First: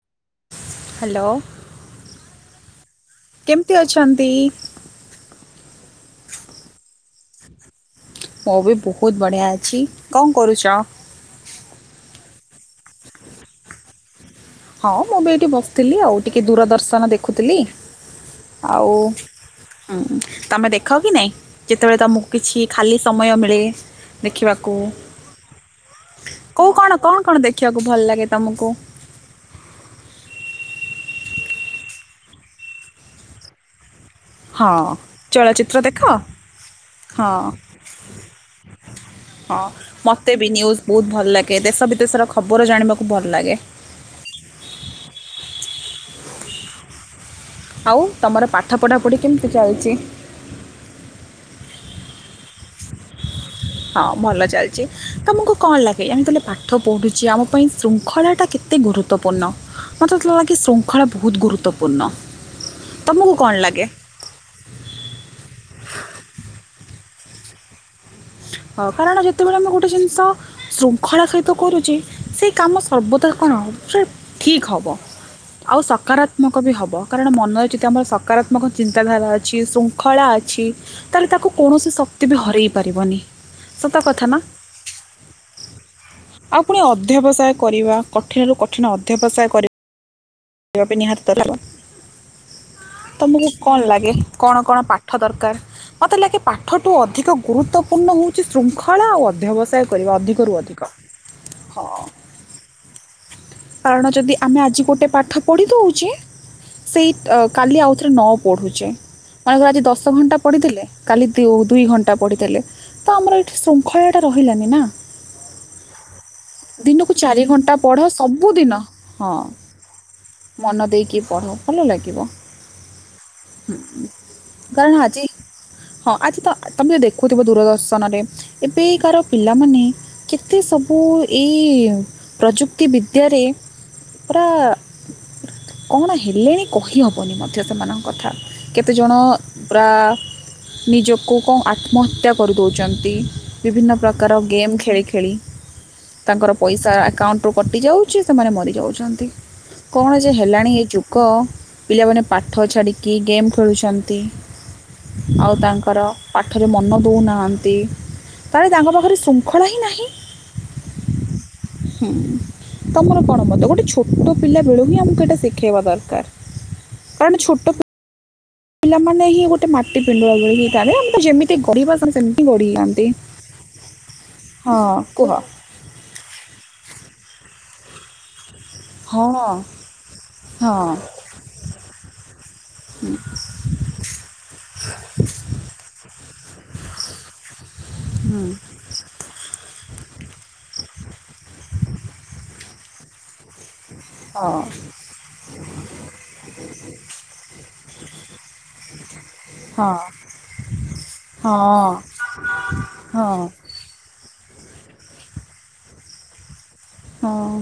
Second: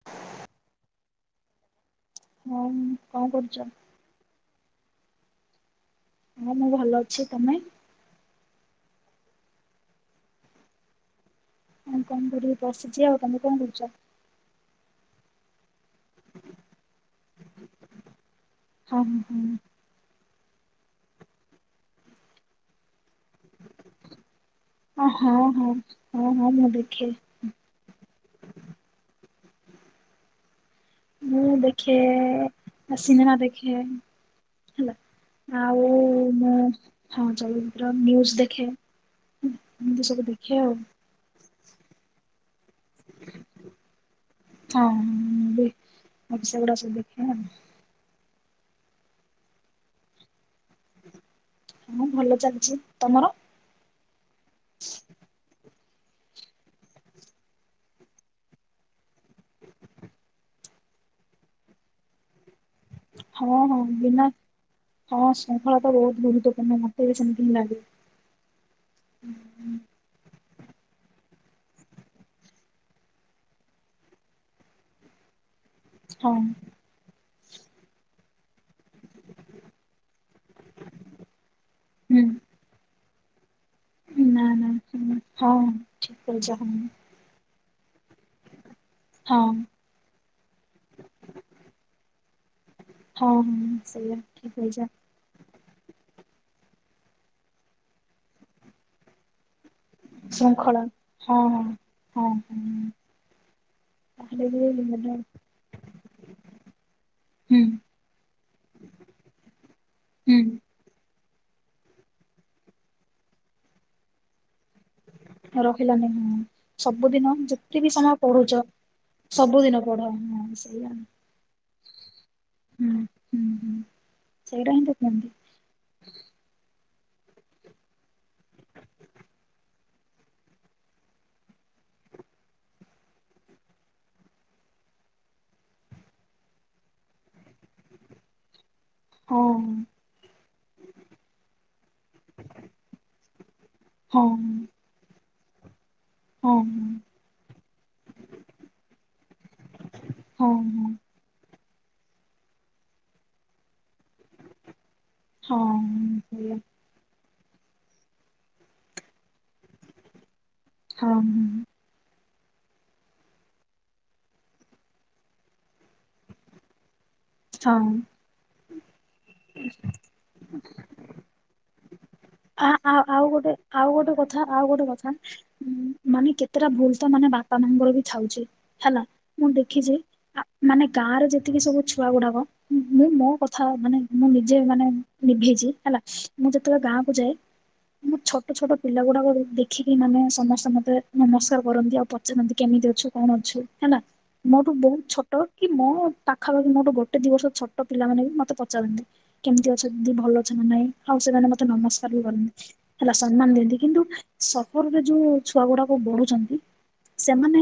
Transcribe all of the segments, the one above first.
[inaudible] Hello ହଁ କଣ କରୁଛ? କେମତି ଅଛନ୍ତି? ହଁ, ମୁଁ ଭଲ ଅଛି ତମେ? ମୁ ବି ବହୁତ ବଢ଼ିଆ ଅଛି କଣ କରୁଛ? ଆଉ କଣ କରିବି ବସିଛି, ଆଉ ତମେ କଣ କରୁଛ? ହଁ ମୁଁ ବି ଏଇଠି ବସିଥିଲି, ଆଉ ଟିକେ ଦୂରଦର୍ଶନ ଦେଖୁଥିଲି। ଆଉ ହଁ ହଁ ହଁ ତମେ ଦେଖ କି ନାଇଁ ଯେତେବେଳେ ତମକୁ କିଛି ଖାଲି ସମୟ ମିଳେ। ଦେଖିବାକୁ ହଁ ଅ ହଁ ହଁ ହଁ ହଁ ମୁଁ କୋଉ କଣ, ଦେଖେ କଣ, କଣ ଦେଖିବାକୁ ଭଲ ଲାଗେ ତମକୁ। ମୁଁ ଦେଖେ, ସିନେମା ଦେଖେ। ହଁ ହେଲା, ଚଳଚ୍ଚିତ୍ର ଆଉ ଦେଖ ମୁଁ ହଁ ହଁୁଜ [inaudible] ଦେଖେ ହଁ ଏମିତି ସବୁ ମତେ ବି ଦେଖେ ଆଉ ନିୁଜ୍ ବହୁତ ଭଲ ଲାଗେ, ଦେଶ ବିଦେଶର ଖବର ଜାଣିବାକୁ ଭଲ ଲାଗେ। ହଁ ସେଗୁଡା ସବୁ ଦେଖିବା ଆଉ [unintelligible] ଆଉ, ତମର ପାଠ ପଢ଼ାପଢ଼ି କେମିତି ଚାଲିଛି? ହଁ ଭଲ ଚାଲିଛି, ତମର? ହଁ ଭଲ ଚାଲିଛି, ତମକୁ କଣ ଲାଗେ ଏମିତିହେଲେ଼଼ ପାଠ ପଢ଼ୁଛି, ଆମ ପାଇଁ ଶୃଙ୍ଖଳାଟା କେତେ ଗୁରୁତ୍ୱପୂର୍ଣ୍ଣ। ମତେ ତଲାଗେ ଶୃଙ୍ଖଳା ବହୁତ ଗୁରୁତ୍ୱପୂର୍ଣ୍ଣ। ତୁମକୁ କ'ଣ ହଁ ହଁ ଲାଗେ ବିନା, ହଁ ଶୃଙ୍ଖଳାତ ବହୁତ ଗୁରୁତ୍ୱପୂର୍ଣ୍ଣ ମତେବି ସେମତି ଲାଗେ। ହଁ କାରଣ ଯେତେବେଳେ ଆମେ ଗୋଟେ ଜିନିଷ ଶୃଙ୍ଖଳା ସହିତ କରୁଛି ସେଇ କାମ ସର୍ବଦା କଣ ସେଫ୍। ଠିକ ହବ, ଆଉ ହଁ ସକାରାତ୍ମକ ବି ହବ କାରଣ ମନରେଯଦି ଆମର ସକ। ରାତ୍ମ ଆପଣଙ୍କ ଚିନ୍ତାଧାରା ଅଛି, ଶୃଙ୍ଖଳା ଅଛି ତାହେଲେ ତାକୁ କୌଣସି ଶକ୍ତି ବି ହରାଇ ପାରିବନି। ସତ ହୁଁ କଥା ନାଁ? ନା ନା ହଁ ଠିକ କହିଛ ଆଉ ହଁ। ପୁଣି ଅଧ୍ୟାବସାୟ କରିବା, କଠିନରୁୁ କଠିନ ହଁ ଅଧ୍ୟାବସାୟ କରିବା। ନିହା [unintelligible] ହଁ ତମକୁ ହଁ କଣ ଲାଗେ ସେଇଆ ଠିକ କଣ କହିଛ କଣ ପା ପାଠ ଦରକାର, ମତେ ଲାଗେ ପାଠୁ ଅଧିକ ଗୁରୁତ୍ୱପୂର୍ଣ୍ଣ ହଉଛି ଶୃଙ୍ଖଳା ଆଉ ଅଧ୍ୟବସାୟ। କରିବା ଅଧିକରୁ ଶୃଙ୍ଖଳା ଅଧିକ ହଁ ହଁ ହଁ, ହଁ କାରଣ ଯଦି ତାହେଲେ ଆମେ ବି ଆଜି ଗୋଟେ ମାନେ ପାଠ ପଢ଼ି ଦେଉଚେ ସେଇ ହୁଁ କାଲି ଆଉଥରେ ନ ପଢ଼ୁଚେ, ମନେକର ଆଜି ଦଶ ଘଣ୍ଟା ହୁଁ ପଢିଦେଲେ କାଲି ଦ୍ୟୁ ଦୁଇ ଘଣ୍ଟା ପଡ଼ିଥିଲେ, ତ ଆମର ଏଇଠି ଶୃଙ୍ଖଳାଟା ରହିଲାନି ନା? ରହିଲାନି, ହଁ ଦିନକୁ ସବୁଦିନ ଚାରି ଘଣ୍ଟା ଯେତିକି ପଢ଼ ସମୟ ପଢୁ ଯ ସବୁଦିନ ହଁ ସବୁଦିନ ପଢ, ହଁ ମନ ସେଇଆ। ଦେଇକି ପଢ଼ ଭଲ ଲାଗିବ ହଁ ହଁ ହୁଁ ସେଇଟା କାରଣ ହିଁତ ଆଜି କୂହନ୍ତି। ହଁ, ଆଜିତ ତମେ ଦେଖୁଥିବ ଦୂରଦର୍ଶନରେ, ଏବେକାର ପିଲାମାନେ କେତେ ସବୁ, ଏଇ ପ୍ରଯୁକ୍ତି ବିଦ୍ ଇତ୍ୟାରି ପୁରା କଣ ହେଲେଣି କହିହବନି ମଧ୍ୟ ସେମାନଙ୍କ କଥା। କେତେଜଣ, ହଁ ପୁରା ନିଜକୁ କଣ ଆତ୍ମହତ୍ୟା କରିଦଉଛନ୍ତି, ବିଭିନ୍ନ ହଁ ପ୍ରକାର ଗେମ୍ ଖେଳି ଖେଳି। ତାଙ୍କର ହଁ ହଁ ପଇସା ଆକାଉଣ୍ଟରୁ କଟିଯାଉଛି, ସେମାନେ ମରିଯାଉଛନ୍ତି, କଣ ଯେ ହଁ ହେଲାଣି ଏ ହଁ। ଯୁ ଙ୍କ, ପିଲାମାନେ ପାଠ ଛାଡ଼ିକି ଗେମ୍ ଖେଳୁଛନ୍ତି। ଆଉ ହଁ ତାଙ୍କର, ସେଇଆ ପାଠରେ ମନ ଦଉନାହାନ୍ତି। ତାରେ, ତାଙ୍କ ପାଖରେ ଶୃଙ୍ଖଳାହିଁ ନାହିଁ। ହଁ ମ୍ ହୁଁ ତମର କଣ ମତ ଗୋଟେ ଛୋଟ ପିଲା ବେଳୁ ହିଁ ଆମକୁ ଏଇଟା ଶିଖେଇବା ଦରକାର କଣ ହଁ ଛୋଟ ହଁ। ପିଲାମାନେେ ହିଁ ଗୋଟେ ମାଟି ପେଣ୍ଡୋଳ ଭଳୀ ହେଇଥିତି ଅମେ ତାକୁ ଯେମିତି ଗଡିବା ସିଏ ସେ ଆ ଆଉ ଆଉ ଗୋଟେ ଆଉ ଗୋଟେ କଥା ଆଉ ହଁ ଗୋଟେ କଥା କୁହ ମୁ ମାନେ କେତେଟା ଭୁଲ ତ ମାନେ ବାପା ମାଙ୍କର ବି ଥାାଉଛିେ ହେଲା ହଁ ମୁଁ ଦେଖିଛି ହଁ ମାନେ ଗାଁ ରେ ଯେତିକି ସବୁ ଛୁଆ ଗୁଡାକ ମୁଁ ମୋ କଥା ମାନେ ମୁଁ ନିଜେ ମାନେ ନିଭେଇଛି ହେଲା ମୁଁ ଯେତେବେଳେ ଗାଁ ଯେ ମୁଁ ହୁଁ, ଛୋଟ ଛୋଟ ପିଲା ଗୁଡାକ ଦେଖିକି ମାନେ ସମସ୍ତେ ମତେ ନମସ୍କାର କରନ୍ତି ଆଉ ପ ପଚାରତି କେମିତି ଅଛୁ କଣ ଅଛୁ ହେଲା ହଁ ମୋଠୁ ବହୁତ ଛୋଟ କି ମୋ ପାଖାପାଖି ମୋଠୁ ଗୋଟେ ଦି ବର୍ଷ ଛୋଟ ଛୋଟ ପିଲାମାନୋ ବି ମତେ ପଚାରନ୍ତି କେମିତି ହଁ ଅଛନ୍ତି ଦିଦି ଭଲ ଅଛନ୍ତି ନାଇଁ ଆଉ ସେମାନେ ମତେ ହଁ ନମସ୍କାର ହେଲା ସମ୍ମାନ ହଁ ଦିଅନ୍ତି କିନ୍ତୁ ସଫରରେ ଯୋଉ ଛୁଆ ଗୁଡାକ ବଢୁଛନ୍ତି ହଁ ସେମାନେ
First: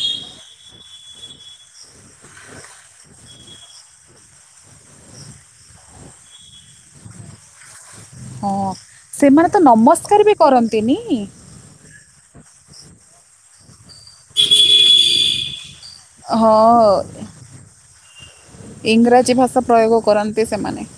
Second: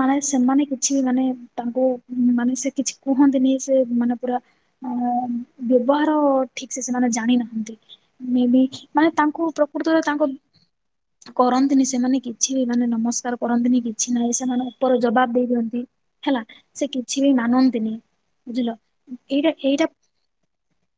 ମାନେ ସେମାନେ କିଛି ମାନେ ତାଙ୍କୁ ମାନେ ସେ କିଛି କୁହନ୍ତିନି ସେ ମାନେ ପୁରା ଅ ବ୍ୟବହାର ଠିକ ସେ ସେମାନେ ଜାଣିନାହାନ୍ତି ମେବି ହଁ ମାନେ ତାଙ୍କୁ ସେମାନେ ତ ପ୍ରକୃତରେ ନମସ୍କାର ତାଙ୍କୁ ବି କରନ୍ତିନି କରନ୍ତିନି ସେମାନେ କି କିଛି ମାନେ ନମସ୍କାର କରନ୍ତିନି କିଛି ନାହିଁ ସେମାନେ ଉପର ଜବାବ ଦେଇ ଦିଅନ୍ତି। ହେଲା ହଁ ସେ କିଛି ବି ମାନନ୍ତିନି। ବୁଝିଲ। ଇଂରାଜୀ ଏଇଟା ଭାଷା ଏଇଟା ପ୍ରୟୋଗ କରନ୍ତି ସେମାନେ।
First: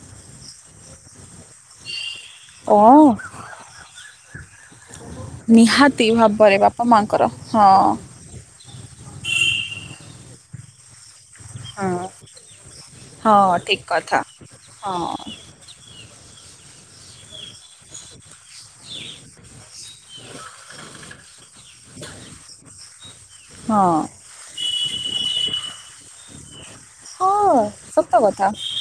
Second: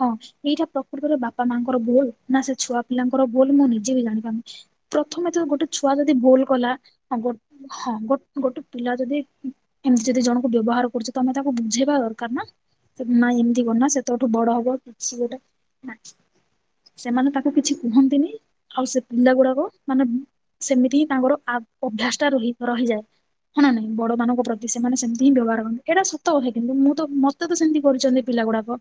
ହଁ ଏଇଟା ପ୍ରକୃତରେ ବାପା ମାଙ୍କର ଭୁଲ ନା ସେ ଓ ଛୁଆ ପିଲାଙ୍କର ଭଲ ମୁଁ ନିଜେ ବି ଜାଣିପି ପ୍ରଥମେ ତ ଗୋଟେ ଛୁଆ ନିହାତି ଯଦି ଭୋଲ ଭାବରେ କଲା ବାପା ମାଙ୍କର ହଁ ଗୋଟେ ପିଲା ଯଦି ଏମିତି ଯଦି ଜଣକୁ ବ୍ୟବହାର କରୁଛନ୍ତି ତମେ ତାକୁ ହଁ ବୁଝେଇବା ଦରକାର ନା ନା ହଁ ଏମିତି ଠିକ କରନା କଥା। ସେତେଠୁ ବଡ ହବ ହଁ କିଛି ଗୋଟେ [unintelligible] ସେମାନେ ତାଙ୍କୁ କିଛି କୁହନ୍ତିନି ଆଉ ସେ ପିଲା ଗୁଡାକ ମାନେ ସେମିତି ହିଁ ତାଙ୍କର ଆ ଅଭ୍ୟାସ ଟା ରହି ରହିଯାଏ ହଁ ନା ନାଇଁ ବଡ ମାନଙ୍କ ପ୍ରତି ସେମାନେ ସେମିତି ହିଁ ବ୍ୟବହାର ହୁ ଏଇଟା ସତ କଥା କିନ୍ତୁ ମୁଁ ତ ମତେ ହଁ ତ ସେମିତି ସତ କରିଛନ୍ତି ପିଲା କଥା। ଗୁଡାକ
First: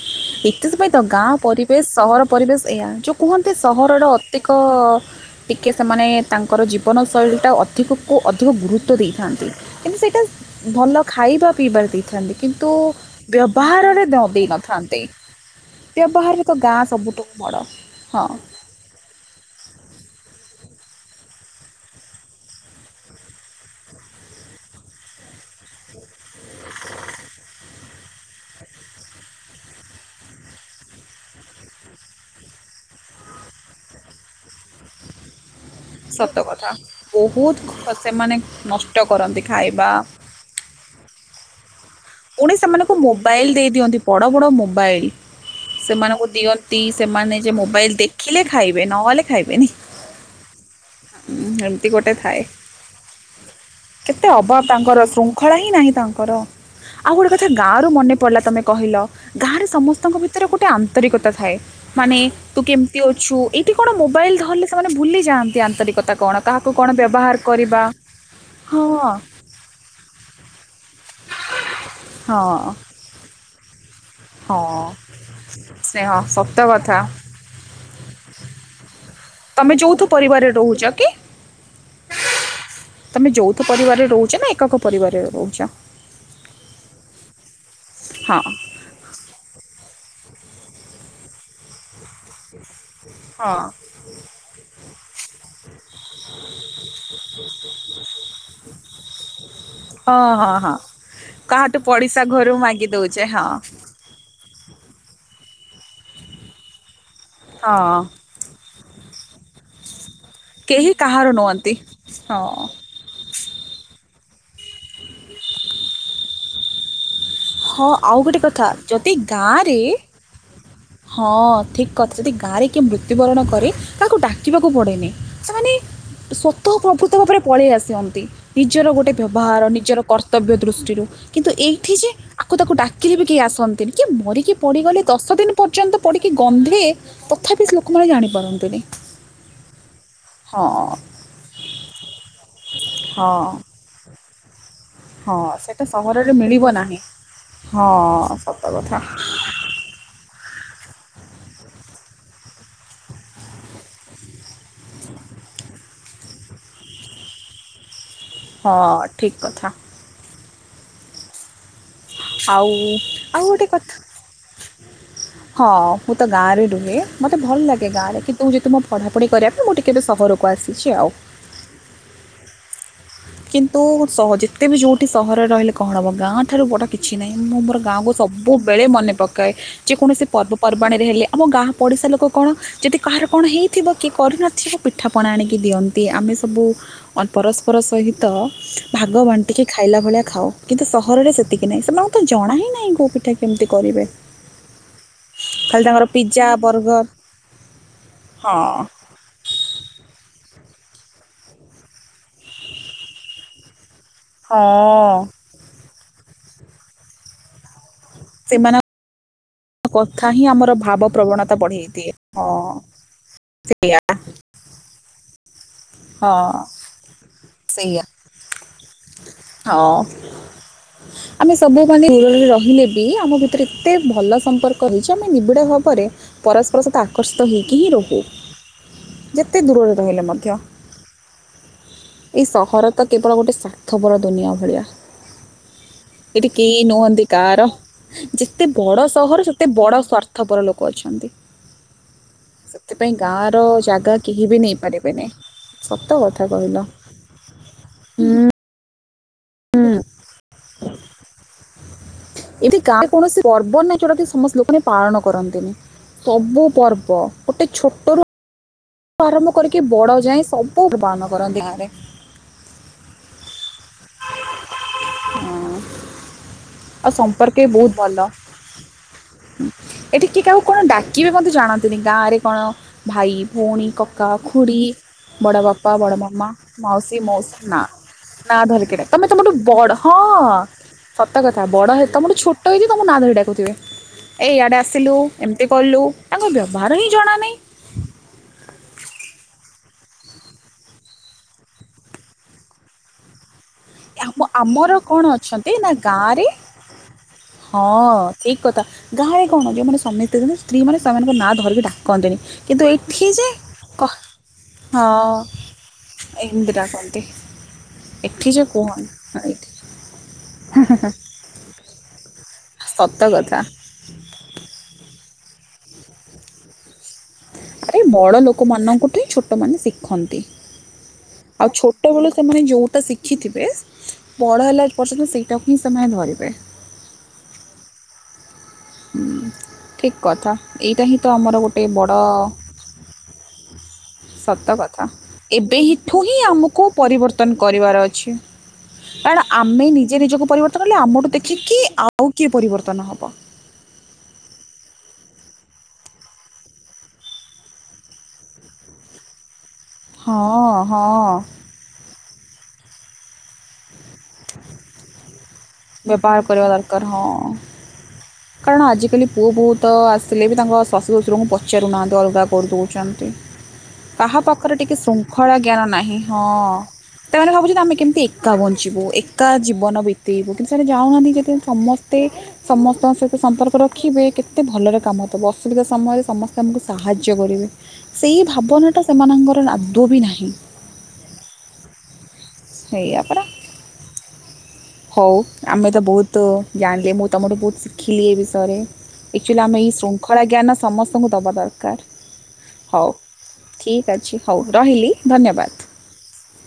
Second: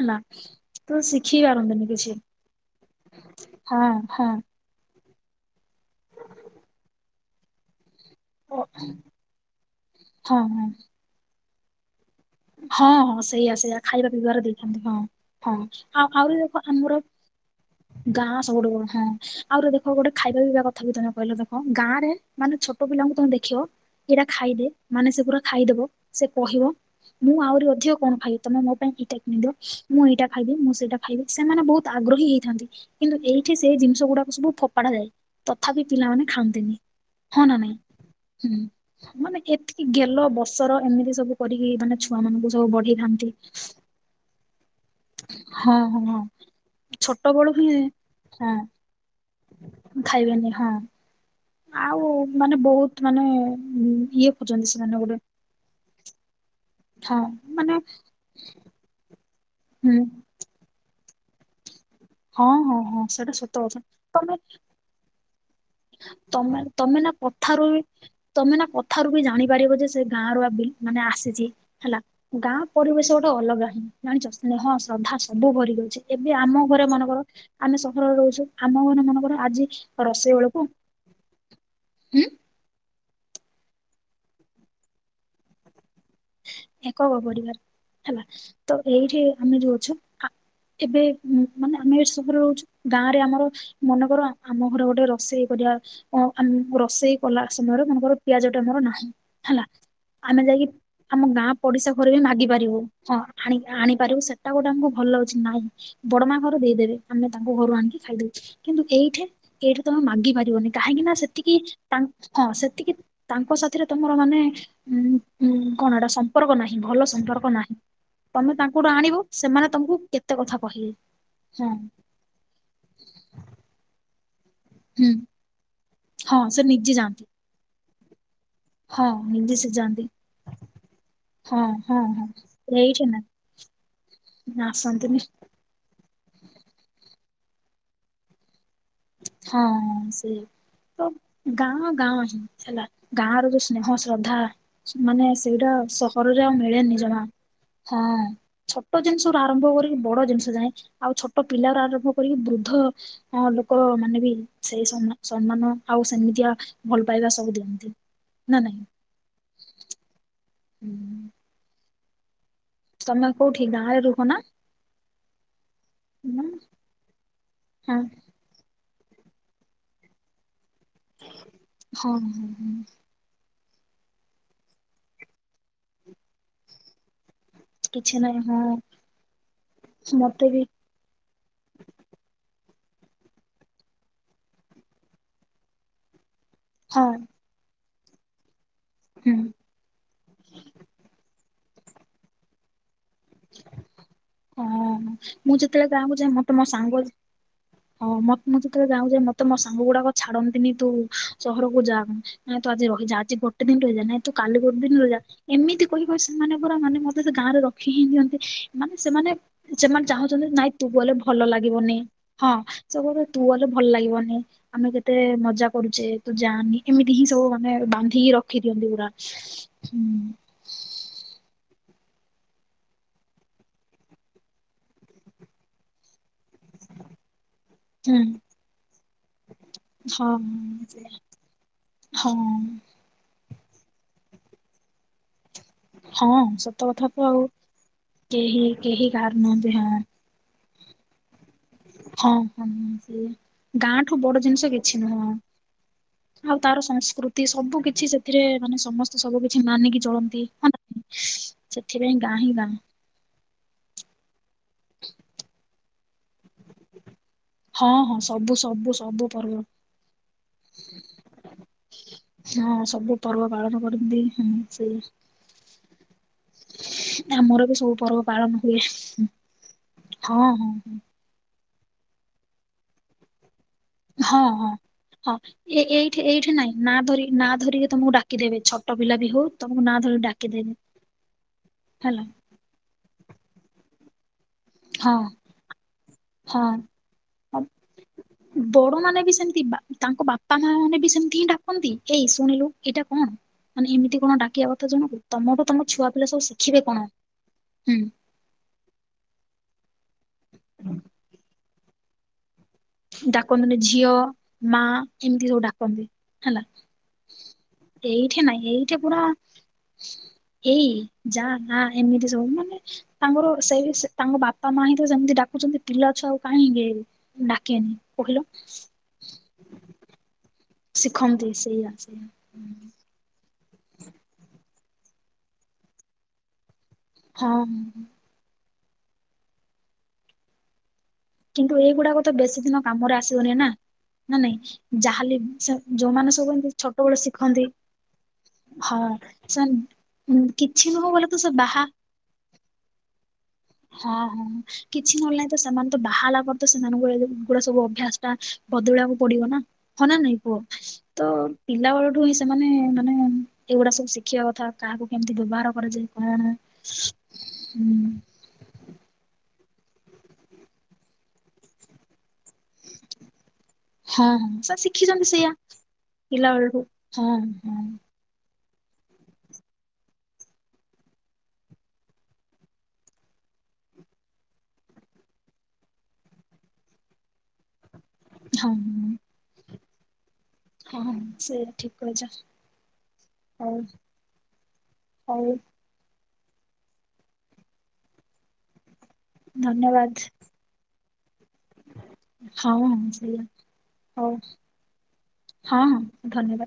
ହେଲା ଏଥିପାଇଁ ତ ଗାଁ ଶିଖି ପରିବେଶ ପାରନ୍ତିନି କିଛି ସହର ପରିବେଶ ଏହା ଚୁପ୍ କୁହନ୍ତି ହଁ ସହରର ହଁ। ଅଧିକ ଟିକେ ସେମାନେ ତାଙ୍କର ଜୀବନଶୈଳୀଟା ଅଧିକ କୁ ଅଧିକ ହଁ ଗୁରୁତ୍ୱ ଦେଇଥାନ୍ତି କିନ୍ତୁ ସେଇଟା ହଁ ଭଲ ଖାଇବା ପିଇବା ଦେଇଥାନ୍ତି। କିନ୍ତୁ ହଁ ହଁ ସେଇଆ ସେଇଆ ବ୍ୟବହାରରେ ଖାଇବା ନ ପିଇବାରେ ଦେଇଥାନ୍ତି ହଁ। ଦେଇନଥାନ୍ତି। ହଁ ଆଉ ଆଉ ଆହୁରି ବ୍ୟବହାରରେ ତ ଦେଖ ଗାଁ ଆମର ସବୁଠୁ ବଡ଼ ହଁ ଗାଁ ସବୁଠୁ ଭାଲ ହଁ। ଆଉର ଦେଖ ଗୋଟେ ଖାଇବା ପିଇବା କଥା ବି ତମେ କହିଲ ଦେଖ ଗାଁରେ ମାନେ ଛୋଟ ପିଲାଙ୍କୁ ତମେ ଦେଖିବ ଏଇଟା ଖାଇଦେ ମାନେ ସେ ପୁରା ଖାଇଦବ ସେ କହିବ ମୁଁ ଆହୁରି ଅଧିକ କଣ ଖାଇବ ତମେ ମୋ ପାଇଁ ଏଇଟା କିଣିଦିବ ମୁଁ ଏଇଟା ଖାଇବି ମୁଁ ସେଇଟା। ଖାଇ ସେମାନେ ବହୁତ ଆଗ୍ରହୀ ହେଇଥାନ୍ତି କିନ୍ତୁ ଏଇଠି ସେଇ ଜିନିଷ ଗୁଡାକୁ ସବୁ ଫୋପାଡା ଯାଏ। ତଥାପି ପିଲାମାନେ ସତ କଥା। ଖାଆନ୍ତିନି ହଁ ବହୁତ ନା ନାଇଁ ଖ- ସେମାନେ ନଷ୍ଟ ହୁଁ ମାନେ କରନ୍ତି ଏତିକି ଖାଇବା। ଗେଲ ବ ବସର ଏମିତି ସବୁ କରିକି ମାନ ପୁଣି ସେମାନଙ୍କୁ ମୋବାଇଲ ଦେଇ ଦିଅନ୍ତି ବଡ ବଡ ମୋବାଇଲ ହଁ ହଁ ହଁ ସେମାନଙ୍କୁ ଦିଅନ୍ତି ଛୋଟ ସେମାନେ ବେଳୁ ଯେ ହିଁ ମୋବାଇଲ ଦେଖିଲେ ହଁ ଖାଇବେ ନହେଲେ ଖାଇବେନି ହଁ। ହଁ ଏମିତି ଆଉ ଗୋଟେ ଥାଏ ମାନେ ବହୁତ ମାନେ କେତେ ଇଏ ଅଭାବ ଖୋଜନ୍ତି ସେମାନେ ତାଙ୍କର ଗୋଟେ ସୃ ଖଳା ହିଁ ନାହିଁ ତାଙ୍କର ଆଉ ହଁ ଗୋଟେ କଥା ମାନେ ଗାଁରୁ ମନେ ପଡ଼ିଲା ତୁମେ କହିଲ ଗାଁରେ ହୁଁ ସମସ୍ତଙ୍କ ଭିତରେ ଗୋଟେ ଆନ୍ତରିକତା ଥାଏ ମାନେ ହଁ ତୁ ହଁ କେମିତି ହଁ ସେଇଟା ଅଛୁ ସତ ଏଇଠି କଥା କଣ ମୋବାଇଲ ତମେ ଧଲେ ସେମାନେ ଭୁଲି ଯାଆନ୍ତି ଆନ୍ତରିକତା କଣ ତମେ କାହାକୁ କଣ ତମେ ନା ବ୍ୟବହାର କଥାରୁ କରିବା ହଁ ପାର ଯେ ସେ ଗାଁ ର ମାନେ ଆସିଛି ହେଲା ହଁ ଗାଁ ପରିବେଶ ଗୋଟେ ଅଲଗା ହିଁ ଜାଣିଛ ସ୍ନେହ ହଁ ଶ୍ରଦ୍ଧା ସବୁ ଭରିଗାଉଛି ସ୍ନେହ ଏବେ ସତ ଆମ ଘରେ କଥା ମନକର ଆମେ ସହରରେ ରହୁଛୁ ଆମ ଘର ମାନଙ୍କର ତୁମେ ଯୌଥ ପରିବାରରେ ରହୁଛ କି? ହୁଁ? ତମେ ଯୌଥ ପରିବାରରେ ରହୁଛ ନା ଏକକ ପରିବାରରେ ରହୁଛ? ଏକବ ପରିବାର ହେଲା ହଁ ତ ଏଇଠି ଆମେ ଯୋଉଛୁ ଏବେ ମାନେ ଆମେ ଏ ସହର ରହୁଛୁ। ଗାଁ ରେ ଆମର ହଁ ମନେକର ଆମ ଘର ଗୋଟେ ରୋଷେଇ କରିବା। [unintelligible] ରୋଷେଇ କଲା ସମୟରେ ମଙ୍କର ପିଆଜ ଟା ଆମର ନାହିଁ ହେଲା ହଁ ଆମେ ହଁ ଯାଇକି ହଁ ଆମ ଗାଁ ପଡିଶା ଘରେ ବି ମାଗି ପାରିବ ହଁ ଆ ଆଣି ପାରିବୁ ସେଟା ଗୋଟେଙ୍କୁ ଭଲ ଅଛି ନାଇଁ ବଡମା ଘର ଦେଇଦେବେ ଆମେ ତାଙ୍କୁ ଘରୁ ଆଣିକି ହଁ ଖାଇଦଉଛ। କିନ୍ତୁ ଏଇଠି ଏଇଠି ତମେ ମାଗି ପାରିବନି କେହି କାହିଁକି ନା କାହାର ନୁହନ୍ତି ସେତିକିଙ୍କ ହଁ ସେତିକି ତାଙ୍କ ସାଥିରେ ତମର ମାନେ ଉ କଣଟା ସମ୍ପର୍କ ନାହିଁ ଭଲ ସମ୍ପର୍କ ନାହିଁ। ହଁ ଆଉ ଗୋଟେ ତମେ କଥା ତାଙ୍କଠୁ ଯଦି ଆଣିବ ସେମାନେ ଗାଁରେ ତମକୁ କେତେ କଥା କହିବେ ହଁ ଠିକ କଥା। ଯଦି ଗାଁରେ କିଏ ମୃତ୍ୟୁବରଣ କରେ ତାକୁ ଡାକିବାକୁ ପଡେନି ହୁଁ ସେମାନେ ହଁ ସେ ସତ ନିଜେ ପ୍ରଭୃତ ଯାଆନ୍ତି ଭାବରେ ପଳେଇ ଆସନ୍ତି ନିଜର ହଁ ଗୋଟେ ନିଜେ ବ୍ୟବହାର ସେ ନିଜର ଯାଆନ୍ତି କର୍ତ୍ତବ୍ୟ ଦୃଷ୍ଟିରୁ କିନ୍ତୁ ହଁ ଏଇଠି ହଁ ଯେ ହଁ ଆକୁ ତାକୁ ଏଇଠି ଡାକିଲେ ନା ବି କେହି ଆସନ୍ତିନି କି ମରିକି ପଡିଗଲେ ଆସନ୍ତିନି ଦଶ ଦିନ ପର୍ଯ୍ୟନ୍ତ ପଡ଼ିକି ଗନ୍ଧେ ତଥାପି ସେ ଲୋକମାନେ ଜାଣିପାରନ୍ତିନି। ହଁ ସେ ହଁ ତ ଗାଁ ଗାଁ ହି ହେଲା ଗାଁର ହଁ ଯଉ ସ୍ନେହ ଶ୍ରଦ୍ଧା। ମାନେ ହଁ ସେଇଟା ସହରରେ ଆଉ ମିଳିବ ମିଳେନି ନାହିଁ ଜମା ହଁ ସତ କଥା ଛୋଟ ଜିନିଷ ରୁ ଆରମ୍ଭ କରିକି ବଡ ଜିନିଷ ଯାଏ ଆଉ ଛୋଟ ପିଲା ର ଆରମ୍ଭ କରିକି ବୃଦ୍ଧ ଲୋକ ମାନେ ବି ସେଇ ସମ୍ମାନ ଆଉ ସେମିତିଆ ଭଲ ପାଇବା ସବୁ ଦିଅନ୍ତି। ନା ହଁ ଠିକ କଥା। ହୁଁ। ଆଉ ତମେ ଆଉ ଗୋଟେ କୋଉଠି କଥା ଗାଁରେ ରୁହ ନା? ହଁ ମୁଁ ତ ଗାଁ ହଁ ରେ ରୁହେ ମତେ ଭଲ ଲାଗେ ଗାଁ ରେ କି ନ୍ତୁ ଯେହେତୁ ମୋ ପ଼ଢାପଢ଼ି କରିବା କୁ ମୁଁ ଟିକେ ଏବେ ସହରକୁ ଆସିଛି ଆଉ। ହଁ ହଁ ହଁ। କିନ୍ତୁ ସହ ଯେତେ ବି ଯଉଠି ସହରରେ ରହିଲେ କଣ ହେବ ଗାଁଠାରୁ ବଡ଼ କିଛି ନାହିଁ ମୁଁ ମର ଗାଁକୁୁ କିଛି ନାହିଁ ହଁ ସବୁବେଳେ ମନେ ପକାଏ ଯେ କୌଣସି ମତେ ପର୍ବ ପର୍ ବି ପର୍ବାଣୀରେ ହେଲେ ଆମ ଗାଁ ପଡ଼ିଶା ଲୋକ କଣ ଯଦି କାହାର କଣ ହେଇଥିବ କି କରିନଥିବ ପିଠାପଣା ଆଣିକି ଦିଅନ୍ତି ଆମେ ସବୁ ହଁ। ଅ- ପରସ୍ପର ସହିତ ଭାଗ ହୁଁ ବାଣ୍ଟିକି ଖାଇଲା ଭଳିଆ ଖାଅ କିନ୍ତୁ ସହରରେ ସେତିକି ନାହିଁ ସେମାନଙ୍କୁ ତ ଜଣା ହିଁ ନାହିଁ କୋଉ ପିଠା କେମିତି କରିବେ। ହଁ। ମୁଁ ଖାଲି ଯେତେବେଳେ ତାଙ୍କର ଗାଁକୁ ଯାଏ ପିଜ୍ଜା, ମତେ ମୋ ବର୍ଗର। ସାଙ୍ଗ ହଁ ମତ ମୁଁ ହଁ ଯେତେବେଳେ ଯାଉଜି ମ ତ ମୋ ସାଙ୍ଗ ଗୁଡାକ ଛାଡନ୍ତିନି ତୁ ସହରକୁ ଯା ନାଇଁ ତୁ ଆଜି ରହିଯା ଆଜି ଗୁ ଗୋଟେ ଦିନ ରହିଯା ନାଇଁ ତୁ କାଲି ଗୋଟେ ଦିନ ହଁ ରହିଯା ଏମିତି କହି କହି ସେମାନେ ପୁରା ମାନେ ମତେ ସେ ଗାଁରେ ରଖୀଇ ହିଁ ଦିଅନ୍ତି ସେମାନଙ୍କ ମାନେ ସେମାନେ ସେମାନେ କଥା ହିଁ ଚାହୁଁଛନ୍ତି ଆମର ନାଇଁ ତୁ ଭାବ ଗଲେ ଭଲ ପ୍ରବଣତା ବଢ଼େଇ ଲାଗିବନି। ଦିଏ ହଁ ସେବୁ କହିବେ ତୁ ଗଲେ ଭଲ ସେଇଆ ଲାଗିବନି ଆମେ କେତେ ମଜା କରୁଛେ ତୁ ହଁ ଯାନି ଏମିତି ହିଁ ସବୁ ମାନେ ସେଇଆ ବାନ୍ଧିକି ରଖିଦିଅନ୍ତି ପୁରା। ହଁ [inaudible] ଆମେ ସବୁମାନେ ଦୂରରେ ରହିଲେ ବି ଆମ ଭିତରେ ଏତେ ଭଲ ସମ୍ପର୍କ ରହିଛି ଆମେ ନିବିଡ଼ ଭାବରେ ପରସ୍ପର ସହିତ ଆକର୍ଷିତ ହେଇକି ହିଁ ରହୁ ହୁଁ ଯେତେ ଦୂରରେ ରହିଲେ ହଁ ମଧ୍ୟ। ହଁ ଏଇ ସହର ତ କେବଳ ଗୋଟେ ସାର୍ଥ ପର ଦୁନିଆ ଭଳିଆ। ହଁ ଏଠି ସତ କେହି କଥା ନୁହନ୍ତି ତ ଆଉ କାହାର କେହି ଯେତେ ବଡ କେହି କାହାର ସହର ସେତେ ନୁହନ୍ତି ହଁ। ବଡ ସ୍ବାର୍ଥ ଥପର ଲୋକ ଅଛନ୍ତି। ହଁ ହଁ ହଁ ସେଥିପାଇଁ ସେ ଗାଁର ଗାଁ ଜାଗା ଠୁ ବଡ କେହି ବି ଜିନିଷ କିଛି ନେଇପାରିବେନି ନୁହଁ। ସତ କଥା ଆଉ କହିଲ ତାର ସଂସ୍କୃତି ସବୁ କିଛି ସେଥିରେ ମାନେ ସମସ୍ତେ ସବୁ କିଛି ମାନିକି ଚଳନ୍ତି ସେଥିପାଇଁ ଗାଁ ହିଁ ଗାଁ। କୌଣସି ପର୍ବ ନାହି ଯଉଟାକି ସମସ୍ତ ଲୋକମାନେ ପାଳନ କରନ୍ତିନି ସବୁ ପର୍ବ ଗୋଟେ ହଁ ହଁ ଛୋଟରୁ ସବୁ ସବୁ ସବୁ ଆରମ୍ଭ ପର୍ବ କରିକି ବଡ ଯାଏଁ ସବୁ ପାଳନ କରନ୍ତି ଗାଁରେ। ହଁ ସବୁ ପର୍ବ ପାଳନ କରନ୍ତି ହୁଁ ସେଇ ଆଉ ସମ୍ପର୍କ ଆମର ବି ବହୁତ ସବୁ ଭଲ। ପର୍ବ ପାଳନ ହୁଏ ଏଠି ହଁ ହଁ। କିଏ ମୋତେ ଜାଣନ୍ତିନି ଗାଁରେ କଣ ଭାଇ ଭଉଣୀ କ ହଁ ହଁ। ଖୁଡି ହଁ ବଡ଼ ଏ ପାପା, ବଡ ଏଇଠି ମମା, ଏଇଠି ନାଇଁ ନା ମାଉସୀ, ଧରି ମାଉସୀ ନା ଧରିକି ତମକୁ ନା ଡାକିଦେବେ ଛୋଟ ଧର ପିଲା ବି ତମେ ହଉ ତମଠୁ ତମକୁ ବଡ ନା ହଁ ଧରି ଡାକିଦେବେ ସତ କଥା ବଡ ହେ ହେଲା ତମର ଛୋଟ ହେଇକି ତୁମକୁ ନା ଧରି ଡାକୁଥିବେ ଏଇ ଇଆଡ଼େ ଆସିଲୁ ହଁ ଏମିତି କଲୁ। ତାଙ୍କ ବ୍ୟବହାର ହିଁ ଜଣା ନାହିଁ। ହଁ। ବଡ ମାନେ ବି ସେମିତି ତାଙ୍କ ବାପା ମା ମାନେ ବି ସେମତି ହିଁ ଡାକନ୍ତି ଏଇ ଶୁଣିଲୁ। ଏଇଟା କଣ ମାନେ ଏମିତି କଣ ଆମ ଡାକିିବା ଆମର କଥା ଜଣକୁ କଣ ତମ ଠୁ ଅଛନ୍ତି ତମ ନା ଛୁଆ ପିଲା ସବୁ ଗାଁରେ ଶିଖିବେ କଣ। ହୁଁ ହଁ। ଠିକ କଥା ଗାଁରେ କଣ ଯେଉଁମାନେ ସ୍ୱାମୀ ସ୍ତ୍ରୀ ଥାନ୍ତି ସ୍ତ୍ରୀ ମାନ ସେମାନଙ୍କ ନାଁ ଧରିକି ଡାକନ୍ତିି କିନ୍ତୁ ଏଇ ଡାକନ୍ତିନି ଝିଅ ମା ହଁ ଏମିତି ସବୁ ଡାକନ୍ତି ହେଲା। ଏମିତି ଡାକନ୍ତି ଏଇଠି ଏଠି ନାଇଁ ଯେ ଏଇଠ ଏଇଠି କୁହନି ପୁରା ହଁ, ଏଠି ଏଇ ଯା ନା ଏମିତି ସବୁ ମାନେ ସତ ତାଙ୍କର କଥା ସେଇ ତାଙ୍କ ବାପା ମା ହିଁ ତ ସେମିତି ଡାକୁଛନ୍ତି ପିଲା ଛୁଆ ଆଉ କାହିଁ ହେବିନି। ଆରେ ବଡ଼ ଲୋକମାନଙ୍କଠୁ ହିଁ ଛୋଟମାନେ ଶିଖନ୍ତି। ଶିଖନ୍ତି। ଆଉ ସେଇଆ ସେଇଆ। ଛୋଟବେଳୁ ସେମାନେ ଯୋଉଟା ଶି ଶଖିଥିବେ ବଡ଼ ହେଲା ପର୍ଯ୍ୟନ୍ତ ସେଇଟାକୁ ହିଁ ସେମାନେ ଧରିବେ। ହଁ। ହ ଠିକ କଥା ଏଇଟା ହିଁ ତ ଆମର କିନ୍ତୁ ଗୋଟେ ଏଇଗୁଡାକ ବଡ ତ ବେଶୀ ଦିନ କାମରେ ଆସିବନି ନା ନା ନାଇଁ ସତ କଥା ଯାହାଲେ ଏବେଠୁ ଯୋଉମାନେ ହିଁ ସବୁ ଏମତି ଆମକୁ ଛୋଟ ବେଳୁ ପରିବର୍ତ୍ତନ ଶିଖନ୍ତି କରିବାର ଅଛି। ହଁ କାରଣ ସେମାନେ ଆମେ ନିଜେ ହୁଁ ନିଜକୁ ପରିବର୍ତ୍ତନ କିଛି ହେଲେ ନୁହଁ ବୋଲେ ଆମଠୁ ତ ସେ ଦେଖିକି ବାହା ଆଉ କିଏ ପରିବର୍ତ୍ତନ ହବ। ହଁ ହଁ କିଛି ନହେଲେ ନାଇଁ ତ ସେମାନେ ତ ବାହାରିଲା ପରେ ତ ସେମାନଙ୍କୁ ଗୁଡା ସବୁ ଅଭ୍ୟାସ ଟା ବଦଳିବାକୁ ପଡିବ ନା। ହନା ନା ନାଇଁ କୁହ ହଁ ହଁ ତ? ପିଲା ବେଳଠୁ ହିଁ ସେମାନେ ମାନେ ଏଇଗୁଡା ସବୁ ଶିଖିବା କଥା କାହାକୁ କେମିତି ବ୍ୟବହାର କରାଯାଏ କଣ ବ୍ୟବହାର କରିବା ଦରକାର ହଁ। ହୁଁ। କାରଣ ଆଜିକାଲି ପୁଅ ବହୁ ତ ଆସିଲେ ବି ତାଙ୍କ ଶାଶୁ ଶ୍ୱଶୁରଙ୍କୁ ପଚାରୁନାହାନ୍ତି ଅଲଗା କରି ଦେଉଛନ୍ତି। ହଁ କାହା ହଁ ସେ ପାଖରେ ଟିକେ ଶିଖିଛନ୍ତି ସେଇଆ ଶୃଙ୍ଖଳା ଜ୍ଞାନ ନାହିଁ ହଁ ପିଲା ବେଳଠୁ ହଁ ସେମାନେ ଭାବୁଛନ୍ତି ହଁ ଆମେ କେମିତି ଏକା ବଞ୍ଚିବୁ ଏକା ଜୀବନ ବିତେଇବୁ କିନ୍ତୁ ସେମାନେ ଜାଣୁନାହାନ୍ତି ଯଦି ସମସ୍ତେ ସମସ୍ତେ ଆ ସହିତ ସମ୍ପର୍କ ରଖିବେ କେତେ ଭଲରେ କାମ ଦେବ ଅସୁବିଧା ସମୟରେ ସମସ୍ତେ ଆମକୁ ସାହାଯ୍ୟ କରିବେ। ସେଇ ହଁ ଭାବନାଟା ସେମାନଙ୍କର ଆଦୌ ବି ନାହିଁ। ହଁ ସେୟା ଠିକ କହିଛ। ସେୟା ପରା ହଉ ହଉ ଆମେ ତ ବହୁତ ତ ଜାଣିଲେ ମୁଁ ତମଠୁ ବହୁତ ଶିଖିଲି ଏ ବିଷୟରେ ଆକଚୁଆଲି ଆମେ ଏହିଇ ଧନ୍ୟବାଦ ଶୃଙ୍ଖଳା ଜ୍ଞାନ ସମସ୍ତଙ୍କୁ ଦେବା ଦରକାର। ହଁ ହଁ ହଉ ସେଇଆ ଠିକ୍ ଅଛି ହଉ ରହିଲି ହଁ ଧନ୍ୟବାଦ। ହଁ ଧନ୍ୟବାଦ